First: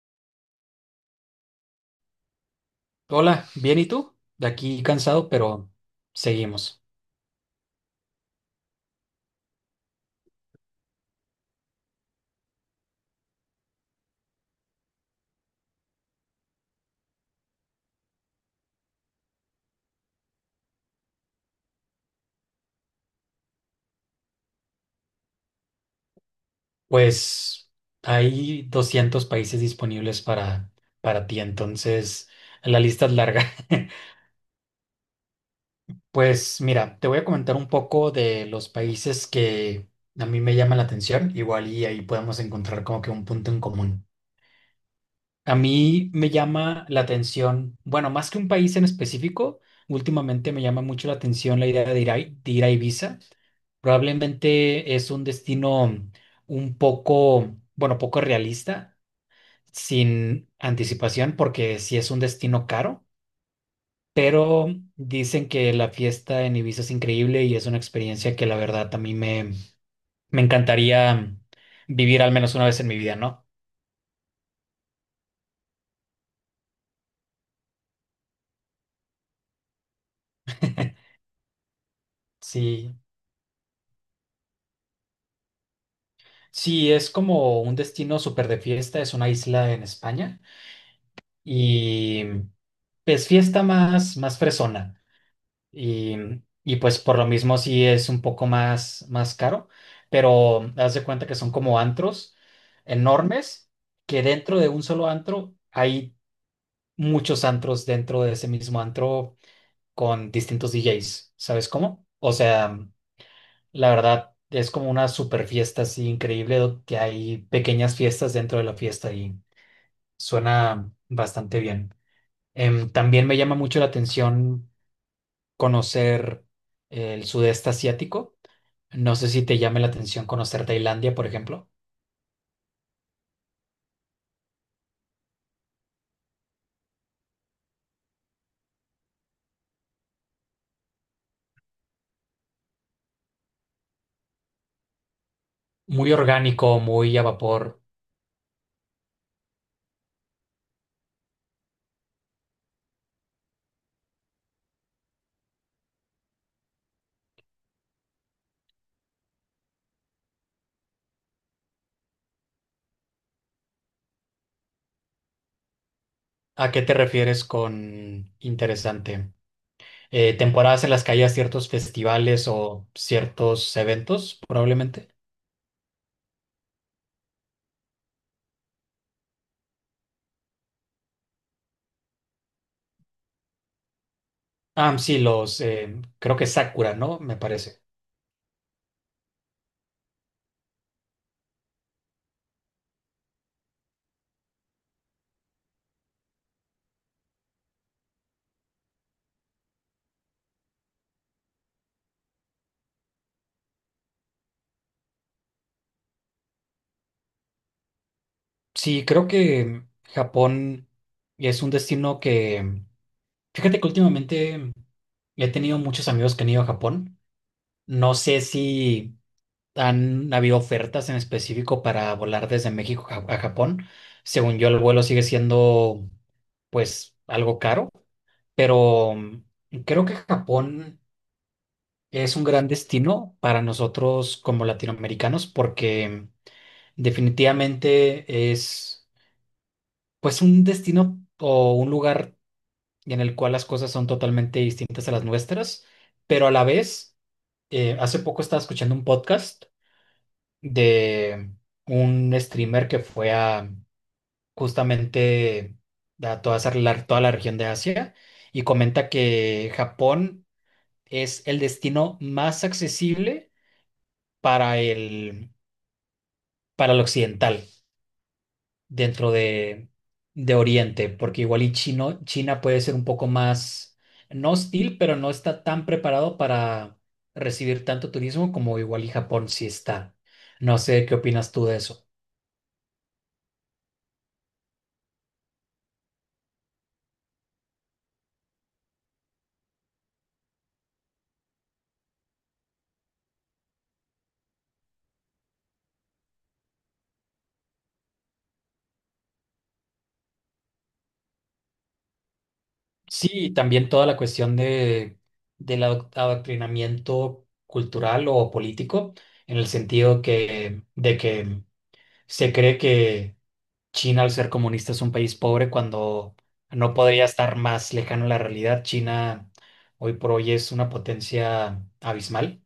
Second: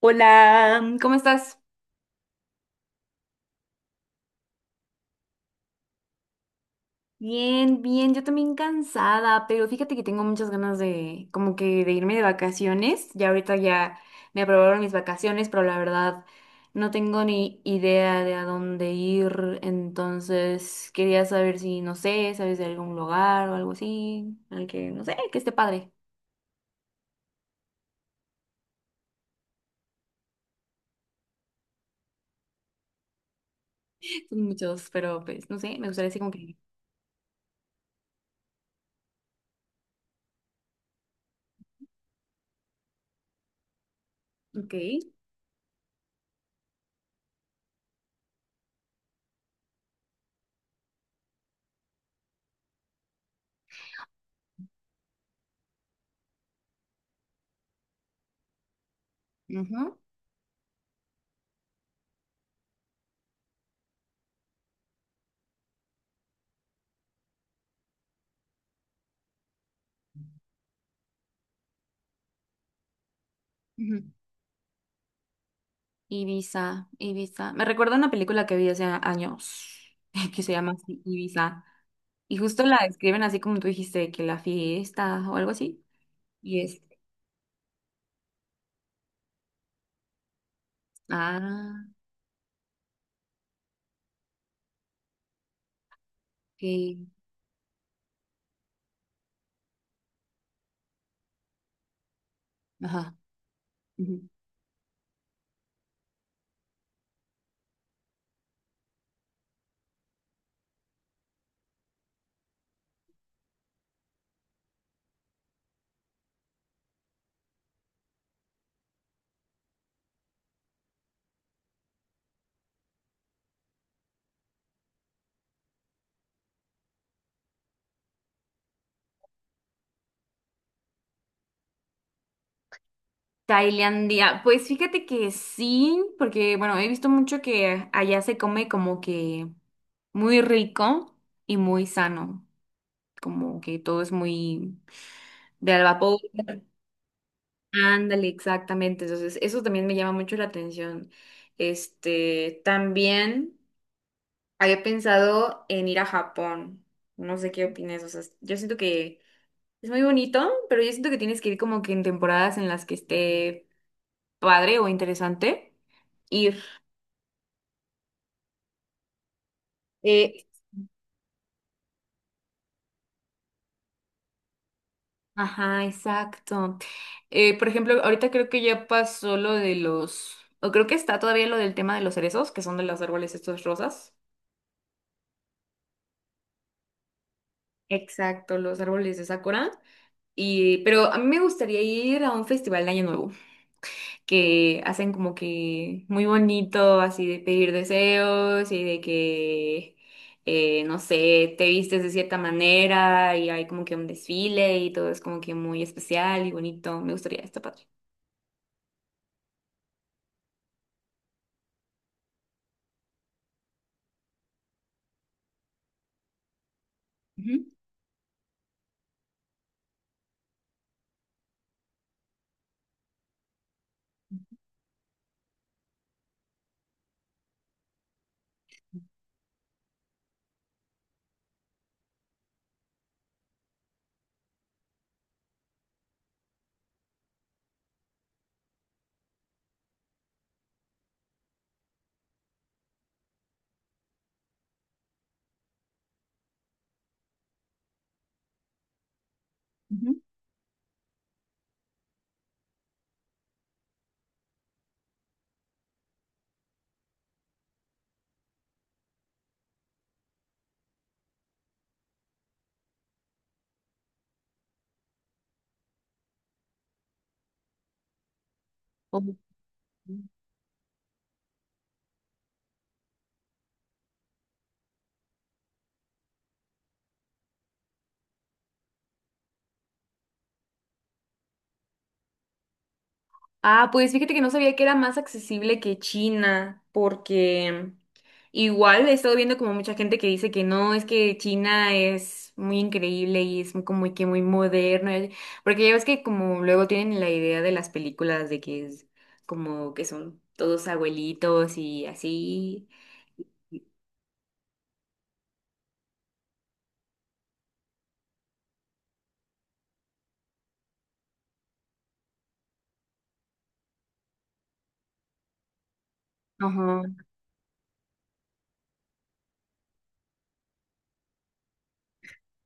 Hola, ¿cómo estás? Hola, bien, ¿y tú? De aquí cansado, pero seguimos. Bien, bien, yo también cansada, pero fíjate que tengo muchas ganas de como que de irme de vacaciones. Ya ahorita ya me aprobaron mis vacaciones, pero la verdad no tengo ni idea de a dónde ir, entonces quería saber si, no sé, sabes de algún lugar o algo así, al que, no sé, que esté padre. Pues hay 200 países disponibles para ti, entonces la lista es larga. Son muchos, pero pues, no sé, me gustaría así como que... Pues mira, te voy a comentar un poco de los países que a mí me llaman la atención, igual y ahí podemos encontrar como que un punto en común. Ok. A mí me llama la atención, bueno, más que un país en específico, últimamente me llama mucho la atención la idea de ir a Ibiza. Probablemente es un destino un poco, bueno, poco realista, Ujú, sin anticipación, porque sí es un destino caro, pero dicen que la fiesta en Ibiza es increíble y es una experiencia que la verdad a mí me encantaría vivir al menos una vez en mi vida, ¿no? ujú. Ibiza, Ibiza. Me recuerda una película que vi hace años que se llama así, Ibiza. Y justo la Sí, describen así como tú dijiste, que la fiesta o algo así. Y es, sí, es como un destino súper de fiesta, es una isla en España ah, y es fiesta más fresona. Y, y que, pues por lo mismo sí es un poco más caro, pero haz de cuenta que son como antros ajá. enormes, que Ujú. dentro de un solo antro hay muchos antros dentro de ese mismo antro con distintos DJs, ¿sabes cómo? O sea, la verdad es como una super fiesta así increíble, que hay pequeñas fiestas dentro de la fiesta y suena bastante bien. También me llama mucho la atención conocer el sudeste asiático. No sé si te llame la atención conocer Tailandia, por ejemplo. Tailandia. Pues fíjate que sí, porque bueno, he visto mucho que allá se come como que muy rico y muy sano. Como que todo es muy de al Muy vapor. orgánico, muy a vapor. Ándale, exactamente. Entonces, eso también me llama mucho la atención. Este, también había pensado en ir a Japón. No sé qué opinas. O sea, yo siento que es muy bonito, pero yo siento que tienes que ir como que en temporadas en las que esté padre o interesante ir. ¿A qué te refieres con interesante? Eh, Temporadas en las que haya ciertos festivales o ciertos eventos, probablemente. ajá, exacto. Por ejemplo, ahorita creo que ya pasó lo de los, o creo que está todavía lo del tema de los cerezos, que son de los árboles estos rosas. Ah, sí, creo que Sakura, ¿no? Me parece. Exacto, los árboles de Sakura. Y, pero a mí me gustaría ir a un festival de Año Nuevo, que hacen como que muy bonito, así de pedir deseos y de que, no sé, te vistes de cierta manera y hay como que un desfile y todo es como que muy especial y bonito. Me gustaría, está padre. Sí, creo que Japón es un destino que, fíjate que últimamente he tenido muchos amigos que han ido a Japón. Ujú, No sé si han habido ofertas en específico para volar desde México a Japón. Según yo, el vuelo sigue siendo, pues, algo caro, pero creo que Japón es un gran destino para nosotros como latinoamericanos porque definitivamente es, pues, un destino o un lugar en el cual las cosas son totalmente distintas a las nuestras, pero a la vez, hace poco estaba escuchando un podcast ujú. de un streamer que fue a justamente a toda esa, toda la región de Asia y comenta que Japón es el destino más accesible para el, para el occidental dentro de Oriente, porque igual y China puede ser un poco más, no hostil, pero no está tan preparado para recibir tanto turismo como igual y Japón sí está. No sé qué opinas tú de eso. Ah, pues fíjate que no sabía que era más accesible que China, porque igual he estado viendo como mucha gente que dice que no, es que China es muy increíble y es muy, como que muy moderno, porque ya ves que como luego tienen la idea de las películas de que es como que son todos abuelitos y así. Sí, y también toda la cuestión del adoctrinamiento cultural o político, en el sentido que, de que se cree que China, al ser comunista, es un país pobre cuando no Ajá. podría estar más lejano a la realidad. China hoy por hoy es una potencia abismal.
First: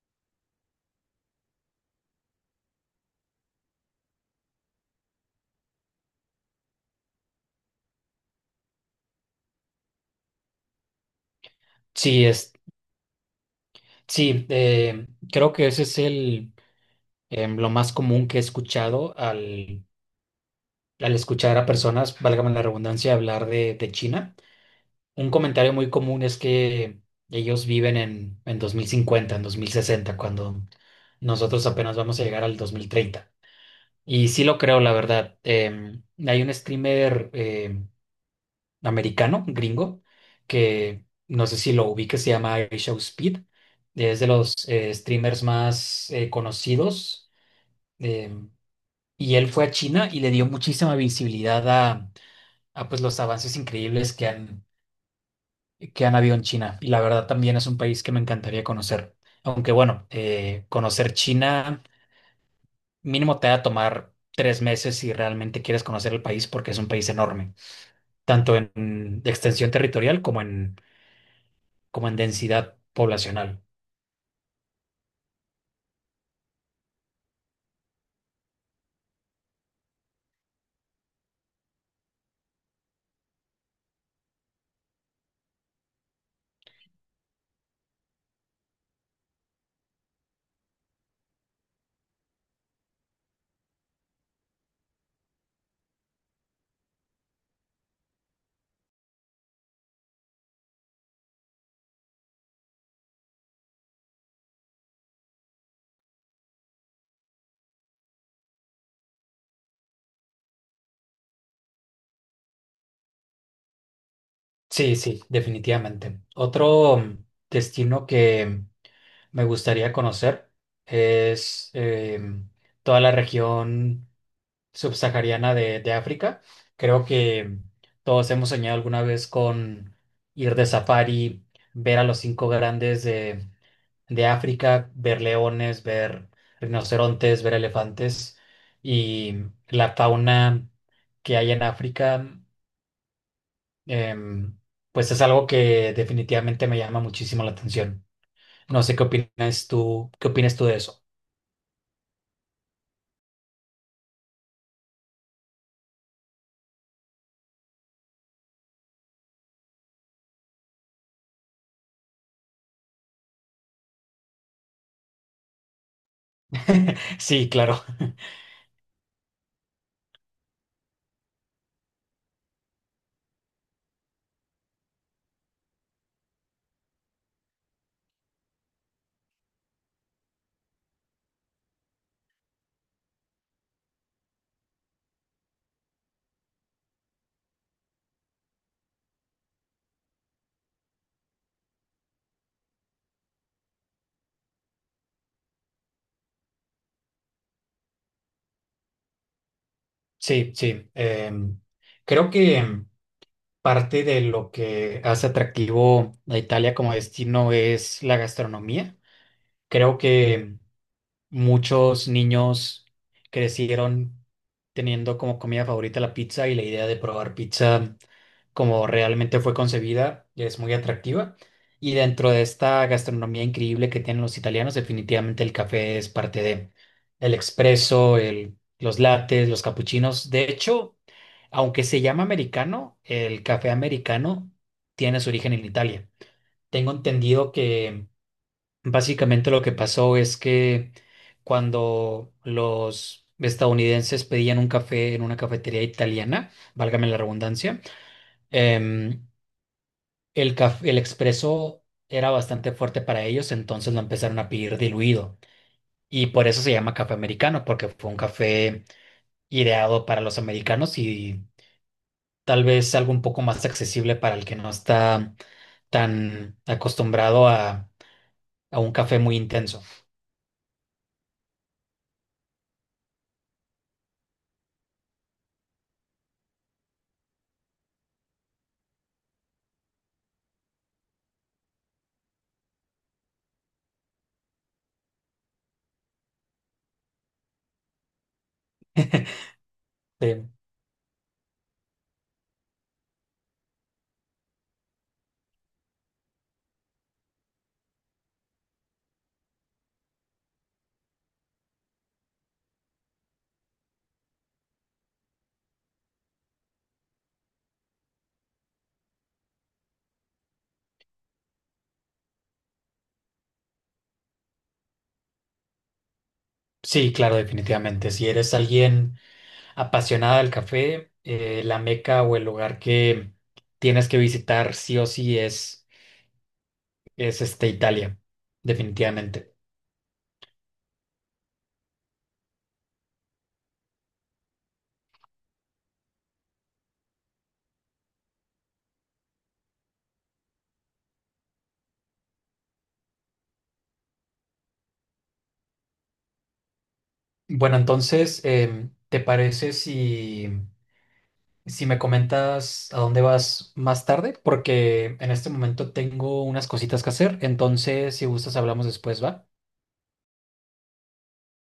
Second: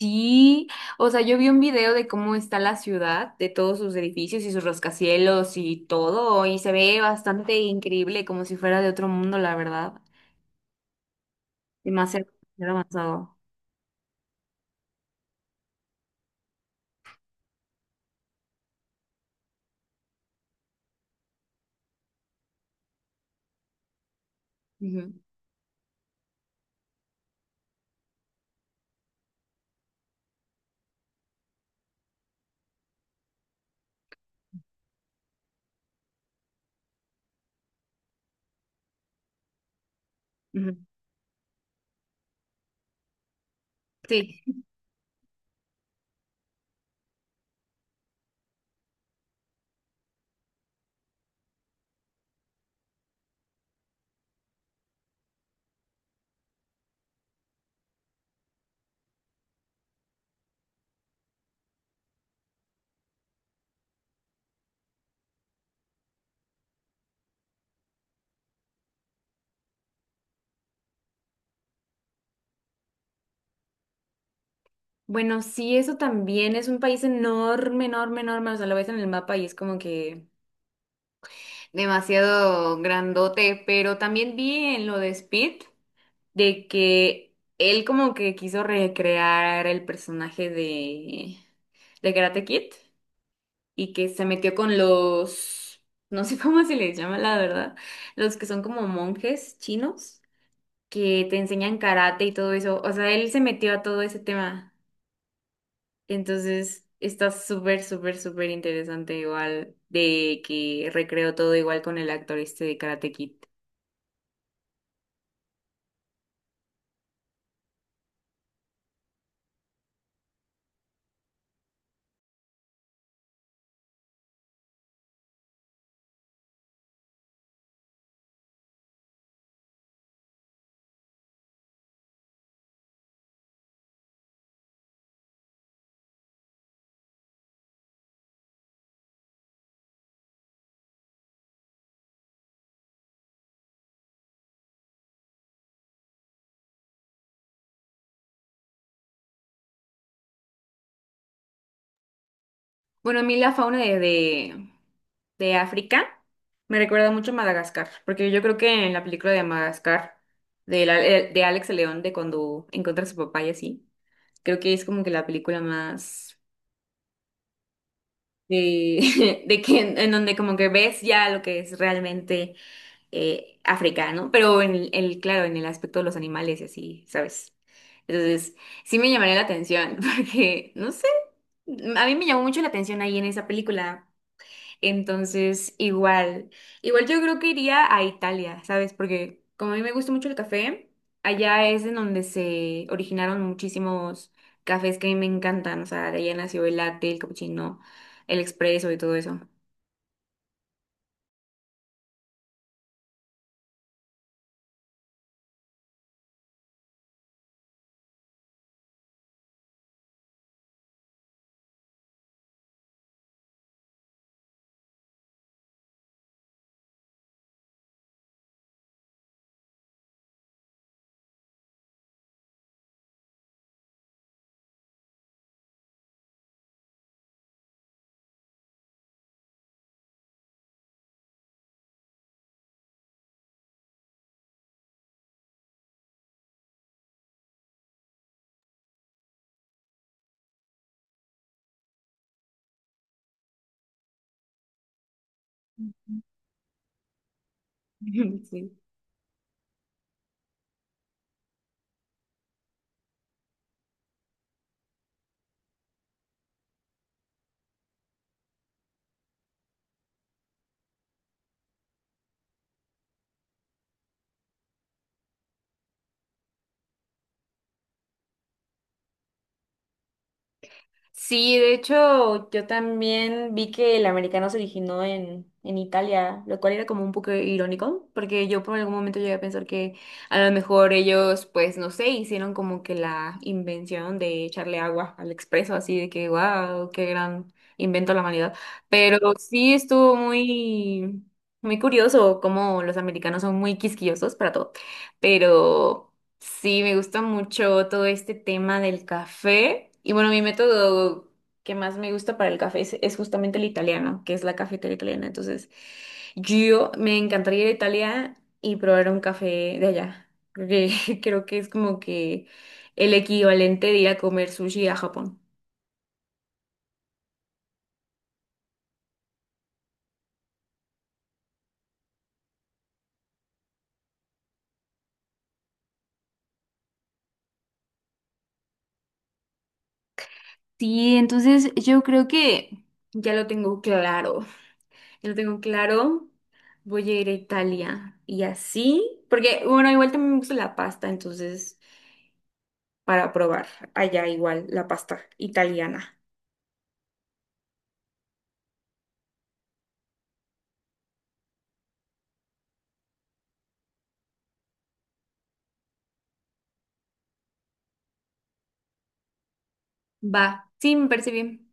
Sí, o sea, yo vi un video de cómo está la ciudad, de todos sus edificios y sus rascacielos y todo, y se ve bastante increíble, como si fuera de otro mundo, la verdad. Sí, Demasiado demasiado avanzado. sí, eh, creo que ese es lo más común que he escuchado al escuchar a personas, válgame la redundancia, hablar de China. Ujú, Un comentario muy común es que ellos viven en 2050, en 2060, cuando nosotros apenas vamos a llegar al 2030. Y sí lo creo, la verdad. Hay un streamer americano, gringo, ujú. que no sé si lo ubique, se llama Show Speed. Es de los Sí. Streamers más conocidos. Em, y él fue a China y le dio muchísima visibilidad a pues, los avances increíbles que han habido en China. Y la verdad también es un país que me encantaría conocer. Aunque bueno, conocer China mínimo te va a tomar 3 meses si realmente quieres conocer el país porque es un país enorme, tanto en extensión territorial como en densidad poblacional. Bueno, sí, eso también es un país enorme, enorme, enorme. O sea, lo ves en el mapa y es como que demasiado grandote, pero también vi en lo de Speed. De que él como que quiso recrear el personaje de Karate Kid y que se metió con los, no sé cómo se les llama la verdad, los que son como monjes chinos que te enseñan karate y todo eso. O sea, él se metió a todo ese tema. Entonces está súper, súper, súper interesante igual de que recreó todo igual con el actor este de Karate Kid. Sí, sí, definitivamente. Otro destino que me gustaría conocer es toda la región subsahariana de África. Creo que todos hemos soñado alguna vez con ir de safari, ver a los cinco grandes de África, ver leones, ver rinocerontes, ver elefantes y la fauna que hay en África. Em, pues es algo que definitivamente me llama muchísimo la atención. No sé qué opinas tú de eso. Bueno, a mí la fauna de África me recuerda mucho a Madagascar, porque yo creo que en la película de Madagascar, de, de Alex el León, de cuando encuentra a su papá y así, creo que es como que la película más Sí, claro. de, de que en donde como que ves ya lo que es realmente África, ¿no? Pero en el, claro, en el aspecto de los animales y así, ¿sabes? Entonces, sí me llamaría la atención, porque, no sé, a mí me llamó mucho la atención ahí en esa película. Entonces, igual, igual yo creo que iría a Italia, ¿sabes? Porque como a mí me gusta mucho el café, allá es en donde se originaron muchísimos cafés que a mí me encantan, o sea, de allá nació el latte, el cappuccino, el expreso y todo eso. Sí, sí. Creo que parte de lo que hace atractivo a Italia como destino es la gastronomía. Creo que muchos niños crecieron teniendo como comida favorita la pizza y la idea de probar pizza como realmente fue concebida es muy atractiva. Y dentro de esta gastronomía increíble que tienen los italianos, definitivamente el café es parte de el expreso, los lates, los capuchinos. De hecho, aunque se llama americano, el café americano tiene su origen en Italia. Tengo entendido que básicamente lo que pasó es que cuando los estadounidenses pedían un café en una cafetería italiana, válgame la redundancia, Sí. em, el expreso era bastante fuerte para ellos, entonces lo empezaron a pedir diluido. Y por eso se llama café americano, porque fue un café ideado para los americanos y tal vez algo un poco más accesible para el que no está tan acostumbrado a un café muy intenso. Sí, de hecho, yo también vi que el americano se originó en Italia, lo cual era como un poco irónico, porque yo por algún momento llegué a pensar que a lo mejor ellos, pues no sé, hicieron como que la invención de echarle agua al expreso, así de que, wow, qué gran invento de la humanidad. Pero sí estuvo Eh, muy, muy curioso cómo los americanos son muy quisquillosos para todo, pero... Sí, me gusta mucho todo este tema del café. Y bueno, mi método que más me gusta para el café es justamente el italiano, que es la cafetería italiana. Entonces, yo me encantaría ir a Italia y probar un café de allá. Creo que, creo que es como que el equivalente de ir a comer sushi a Japón. sí, claro, definitivamente. Si eres alguien apasionada del café, la meca o el lugar que tienes que visitar sí o sí es Italia, definitivamente. Sí, entonces yo creo que ya lo tengo claro. Ya lo tengo claro. Voy a ir a Italia y así, porque bueno, igual también me gusta la pasta, entonces. Para probar allá igual la pasta italiana. Bueno, entonces, em, ¿te parece si... si me comentas a dónde vas más tarde, porque en este momento tengo unas cositas que hacer, entonces si gustas hablamos después, ¿va? Va, sí, me parece bien.